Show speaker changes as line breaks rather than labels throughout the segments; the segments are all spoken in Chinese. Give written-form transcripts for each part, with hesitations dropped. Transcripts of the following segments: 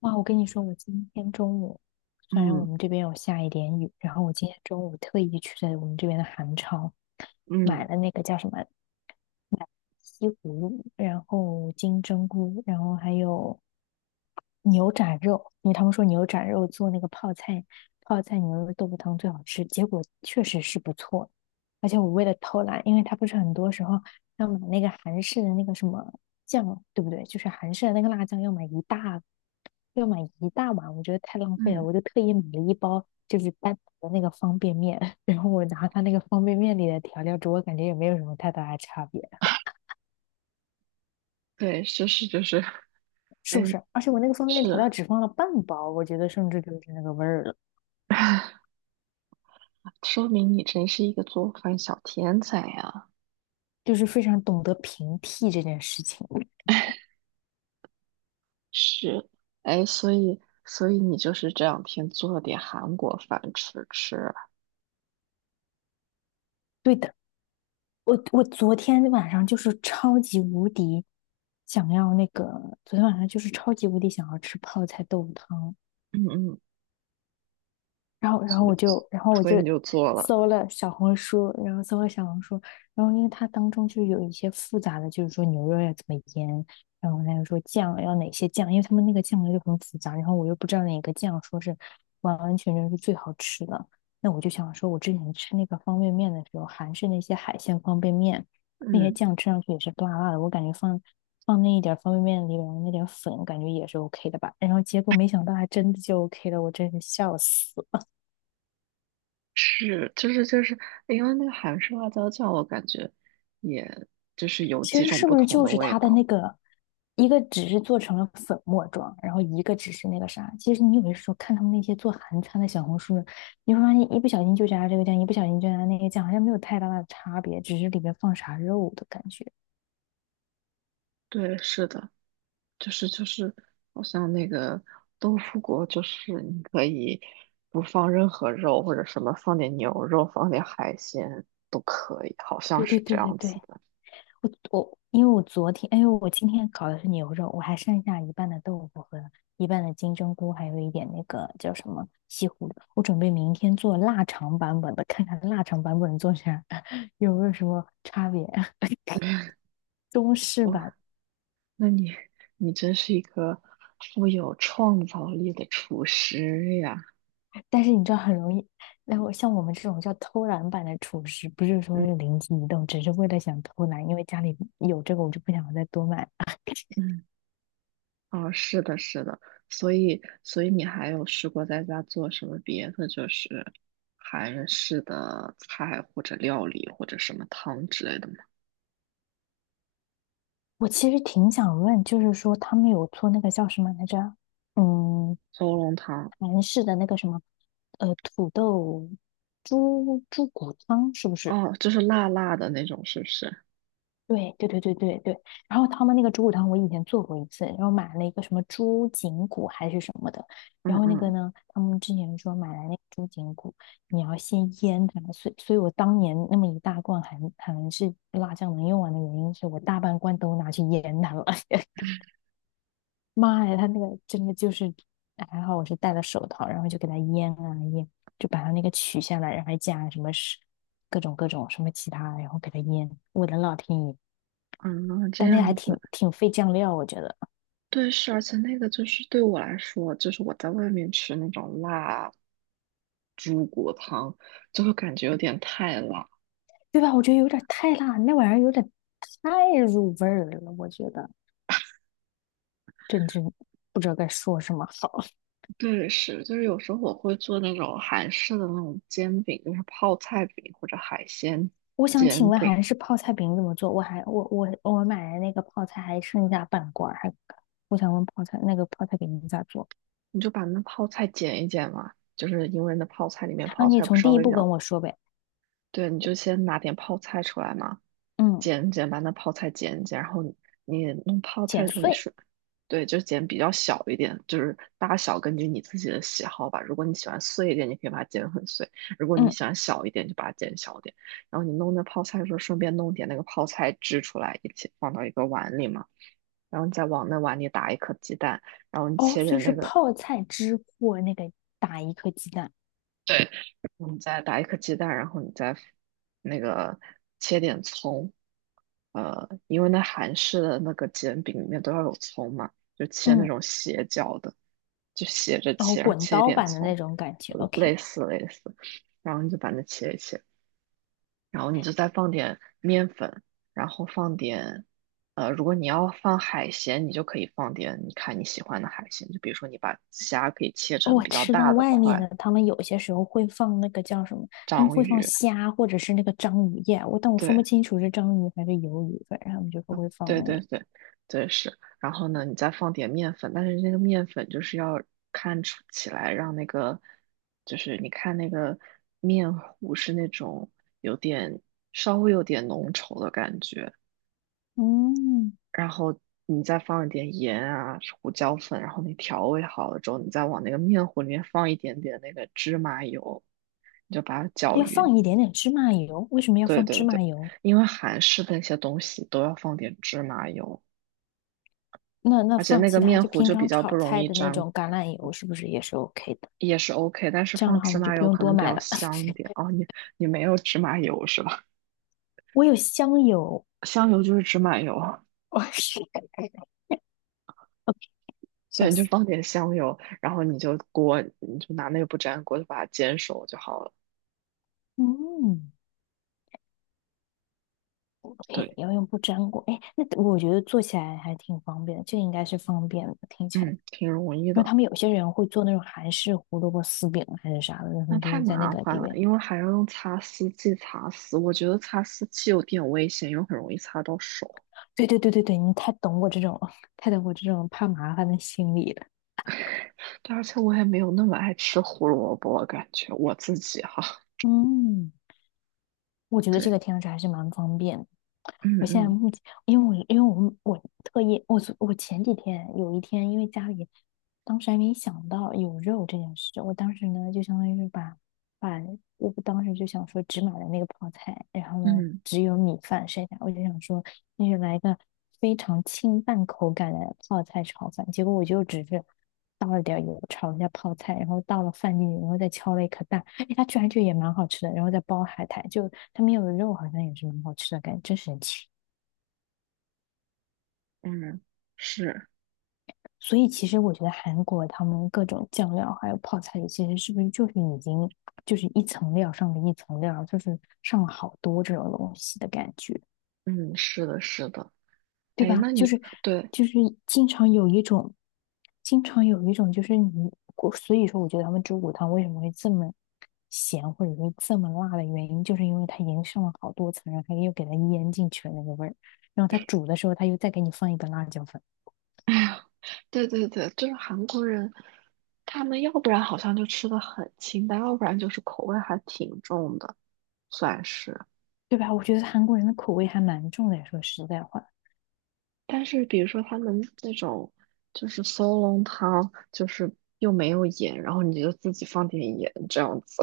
哇，我跟你说，我今天中午虽然我
嗯
们这边有下一点雨，然后我今天中午特意去在我们这边的韩超买
嗯
了那个叫什么西葫芦，然后金针菇，然后还有牛展肉，因为他们说牛展肉做那个泡菜牛肉豆腐汤最好吃，结果确实是不错。而且我为了偷懒，因为它不是很多时候要买那个韩式的那个什么酱，对不对？就是韩式的那个辣酱要买一大要买一大碗，我觉得太浪费了，
嗯，
我就特意买了一包就是单独的那个方便面，然后我拿它那个方便面里的调料煮，我感觉也没有什么太大的差别。
对，是是就是，
是
哎，
不是？而且我那个方便面调
是，
料只放了半包，我觉得甚至就是那个味儿了，
说明你真是一个做饭小天才呀。
就是非常懂得平替这件事情。
是，哎，所以所以你就是这两天做了点韩国饭吃吃啊？
对的，我昨天晚上就是超级无敌想要那个，昨天晚上就是超级无敌想要吃泡菜豆腐汤，
嗯嗯。
然后，然后
所以
我就，然后我
所以
就
你就做了。
搜了小红书，然后因为它当中就有一些复杂的，就是说牛肉要怎么腌，然后还有说酱要哪些酱，因为他们那个酱料就很复杂，然后我又不知道哪个酱说是完完全全是最好吃的，那我就想说，我之前吃那个方便面的时候，韩式那些海鲜方便面，那些
嗯，
酱吃上去也是辣辣的，我感觉放。放那一点方便面里边那点粉，感觉也是 OK 的吧。然后结果没想到还真的就 OK 了，我真是笑死。
是，就是就是，因为那个韩式辣椒酱，我感觉也就是有
其
几
实
种
是
不
不是
同
就
的
是
味
它的
道。
那个，一个只是做成了粉末状，然后一个只是那个啥。其实你有的时候看他们那些做韩餐的小红书，你会发现一不小心就加这个酱，一不小心就加那个酱，好像没有太大的差别，只是里面放啥肉的感觉。
对，是的。就是就是，好像那个豆腐果，就是你可以不放任何肉，或者什么放点牛肉，放点海鲜都可以，好像
对对
是这
对对
样子
对，
的。
我因为我昨天，哎呦，我今天搞的是牛肉，我还剩下一半的豆腐和一半的金针菇，还有一点那个叫什么西葫芦。我准备明天做腊肠版本的，看看腊肠版本做成啥有没有什么差别？中式版，
哇，那你真是一个富有创造力的厨师呀！
但是你知道很容易，那我像我们这种叫偷懒版的厨师，不是说
嗯
是灵机一动，只是为了想偷懒，因为家里有这个，我就不想再多买。
嗯，哦，是的，是的。所以你还有试过在家做什么别的，就是韩式的菜或者料理或者什么汤之类的吗？
我其实挺想问，就是说他们有做那个叫什么来着？嗯，
小乌龙汤
韩式的那个什么，土豆猪骨汤是不是？
哦，就是辣辣的那种，是不是？
对对对对对对，然后他们那个猪骨汤我以前做过一次，然后买了一个什么猪颈骨还是什么的，
嗯
然后那个
嗯
呢，他们之前说买来那个猪颈骨，你要先腌它，所以我当年那么一大罐还韩是辣酱能用完的原因是我大半罐都拿去腌它了，妈呀，它那个真的就是还好我是戴了手套，然后就给它腌啊腌，就把它那个取下来，然后还加什么是各种各种什么其他，然后给它腌，我的老天爷！
嗯，这
但那个
样
还挺
子。
挺费酱料，我觉得，
对，是，而且那个就是对我来说，就是我在外面吃那种辣猪骨汤，就会感觉有点太辣。
对吧？我觉得有点太辣，那玩意儿有点太入味儿了，我觉得真不知道该说什么好。
对，是，就是有时候我会做那种韩式的那种煎饼，就是泡菜饼或者海鲜
我想请
煎
问还
饼。
是泡菜饼怎么做？我还我买的那个泡菜还剩下半罐儿，还我想问泡菜那个泡菜饼咋做
你就把那泡菜剪一剪嘛，就是因为那泡菜里面
啊？
泡
你
菜不
从
稍
第一
微比
步
较，
跟我说呗。
对，你就先拿点泡菜出来嘛。
嗯，
剪剪，把那泡菜剪一剪，然后你弄泡菜
剪
的时候，你
碎，
是对，就剪比较小一点，就是大小根据你自己的喜好吧。如果你喜欢碎一点，你可以把它剪很碎；如果你
嗯，
喜欢小一点，就把它剪小一点。然后你弄那泡菜的时候，顺便弄点那个泡菜汁出来，一起放到一个碗里嘛。然后你再往那碗里打一颗鸡蛋，然后你
哦，
切
所以
点
是
那个
泡菜汁或那个打一颗鸡蛋，
对，你再打一颗鸡蛋，然后你再那个切点葱，因为那韩式的那个煎饼里面都要有葱嘛，就切那
嗯，
种斜角的，就斜着
然后
切，然后
滚
切一
刀
点
版的那
葱。
种感觉
呃类
，OK。
似类似，然后你就把它切一切，然后你就再放点面粉，然后放点，如果你要放海鲜，你就可以放点你看你喜欢的海鲜，就比如说你把虾可以切成
我
比较
吃到
大的
外面的，
块，
他们有些时候会放那个叫什么，他们
章
会放
鱼，
虾或者是那个章鱼耶，我但我分不
对。
清楚是章鱼还是鱿鱼，反正他们就不会放
对
那
对
个。
对，对是。然后呢，你再放点面粉，但是那个面粉就是要看出起来，让那个就是你看那个面糊是那种有点稍微有点浓稠的感觉，
嗯，
然后你再放一点盐啊、胡椒粉，然后你调味好了之后，你再往那个面糊里面放一点点那个芝麻油，你就把它搅
要
匀。
放一点点芝麻油，为什么要
对
放芝
对
麻
对，
油？
因为韩式的那些东西都要放点芝麻油。
那那
而且
放
那个
其他
面
就
糊
平
就比
常
较不
炒
容
菜
易
的那
粘，
种橄榄油是不是也是 OK 的？
也是 OK,但是
这样
放
的话我
芝
们就
麻
不
油
用
可
多
能比
买
较
了。
香 点。哦，你没有芝麻油是吧？
我有香油，
香油就是芝麻油啊。
我是 笑
对，你就
死。
放点香油，然后你就拿那个不粘锅就把它煎熟就好了。
嗯，OK，
对，
要用不粘锅，哎，那我觉得做起来还挺方便的，这应该是方便的，听起来。
嗯，挺容易
因为
的。
他们有些人会做那种韩式胡萝卜丝饼啊还是啥的，然后他
那
们就
太
会在那
麻
个
烦
里
了，
面。
因为还要用擦丝器擦丝，我觉得擦丝器有点危险，又很容易擦到手。
对对对对对，你太懂我这种，太懂我这种怕麻烦的心理了。
对，而且我也没有那么爱吃胡萝卜，感觉我自己哈。
嗯，我 觉得这
对，
个听上去还是蛮方便的。
嗯
我现在
嗯
目前，因为我特意我前几天有一天，因为家里当时还没想到有肉这件事，我当时呢就相当于是把我当时就想说只买了那个泡菜，然后呢
嗯。
只有米饭剩下，我就想说那就来一个非常清淡口感的泡菜炒饭，结果我就只是倒了点油炒了一下泡菜，然后倒了饭进去，然后再敲了一颗蛋，哎，它居然就也蛮好吃的，然后再包海苔，就它没有肉，好像也是蛮好吃的感觉，真神奇。
嗯，是，
所以其实我觉得韩国他们各种酱料还有泡菜里其实是不是就是已经就是一层料上了一层料，就是上了好多这种东西的感觉，
嗯，是的，是的。
对
哎，
吧？
那
就
你
是
对
就是经常有一种，经常有一种就是你，我所以说我觉得他们猪骨汤为什么会这么咸或者说这么辣的原因，就是因为它已经上了好多层，然后它又给它腌进去了那个味儿，然后它煮的时候它又再给你放一个辣椒粉，
对对对，就是韩国人，他们要不然好像就吃的很清淡，要不然就是口味还挺重的，算是。
对吧？我觉得韩国人的口味还蛮重的，说实在话。
但是比如说他们那种就是烧龙汤，就是又没有盐，然后你就自己放点盐这样子。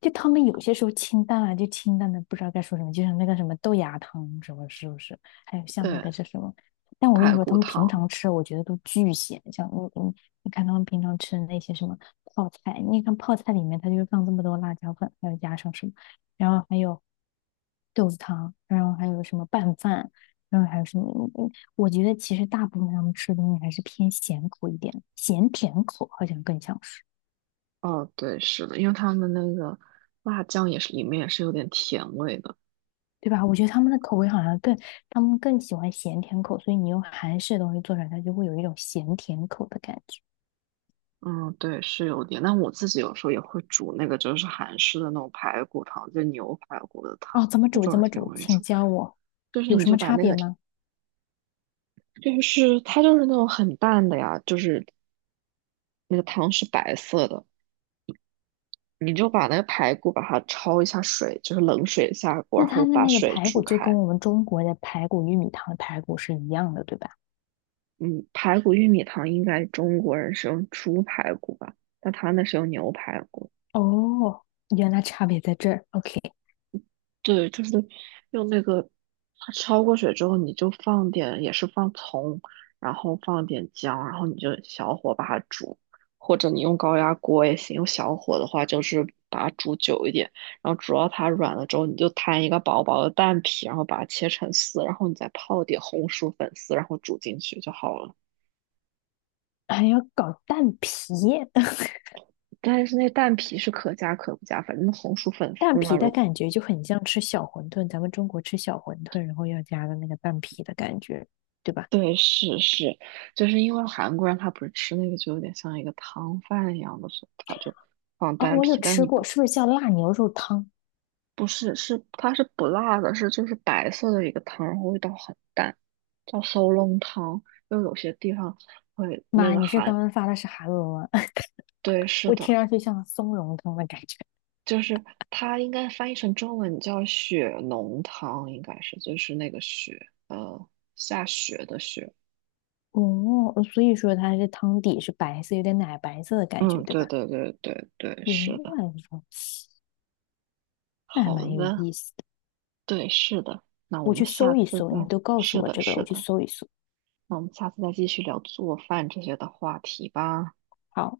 就他们有些时候清淡啊，就清淡的不知道该说什么，就像那个什么豆芽汤什么，是不是？还有 像那
对，
个是什么？但我跟你
排
说，他
骨
们平
汤。
常吃，我觉得都巨咸。像你你看他们平常吃的那些什么泡菜，你看泡菜里面它就是放这么多辣椒粉，还有加上什么，然后还有豆子汤，然后还有什么拌饭，然后还有什么？嗯我觉得其实大部分他们吃的东西还是偏咸口一点，咸甜口好像更像是。
哦，对，是的，因为他们那个辣酱也是里面也是有点甜味的。
对吧？我觉得他们的口味好像更，他们更喜欢咸甜口，所以你用韩式的东西做出来，它就会有一种咸甜口的感觉。
嗯，对，是有点，但我自己有时候也会煮那个，就是韩式的那种排骨汤，就牛排骨的汤，
哦，怎么
那
煮？
种
怎
也
么
挺
煮？
容易
请
煮。
教我，
就是
有
你
什
就
么
把
差
那
别
个，
吗？
就是它就是那种很淡的呀，就是那个汤是白色的，你就把那个排骨把它焯一下水，就是冷水下锅，
那
然后
它的
把
那个
水
排
煮
骨就跟
开。
我们中国的排骨、玉米汤的排骨是一样的，对吧？
嗯，排骨玉米汤应该中国人是用猪排骨吧，但他那是用牛排骨。
哦，原来差别在这儿。OK，
对，就是用那个，它焯过水之后，你就放点，也是放葱，然后放点姜，然后你就小火把它煮，或者你用高压锅也行，用小火的话就是把它煮久一点，然后煮到它软了之后，你就摊一个薄薄的蛋皮，然后把它切成丝，然后你再泡点红薯粉丝，然后煮进去就好了。
还要搞蛋皮，
但是那蛋皮是可加可不加，反正红薯粉
蛋
丝呢，
皮的
如
感觉就很像吃小馄饨，咱们中国吃小馄饨，然后要加的那个蛋皮的感觉，对吧？
对，就是因为韩国人他不是吃那个就有点像一个汤饭一样的，所以他就放
哦，
丹
我有
皮，但
吃
你
过，
不
是不是叫辣牛肉汤？
不是是它是不辣的，是就是白色的一个汤，然后味道很淡，叫搜笼汤。因为有些地方会那
妈，
个
你是
韩，
刚刚发的是韩文吗？
对，是
我听
的，
上去像松茸汤的感觉。
就是它应该翻译成中文叫雪浓汤，应该是就是那个雪，下雪的雪。
哦，所以说它是汤底是白色，有点奶白色的感
嗯，
觉，对
对
吧？
对对对对，
原
是的，
来如此，那还
好
蛮有
的。
意思的。
对，是的。那我
我
们
去
下
搜一
次
搜，你
再，
都告诉
是
我
的，
这个了，
是
我去
的。
搜一搜。
那我们下次再继续聊做饭这些的话题吧。
好。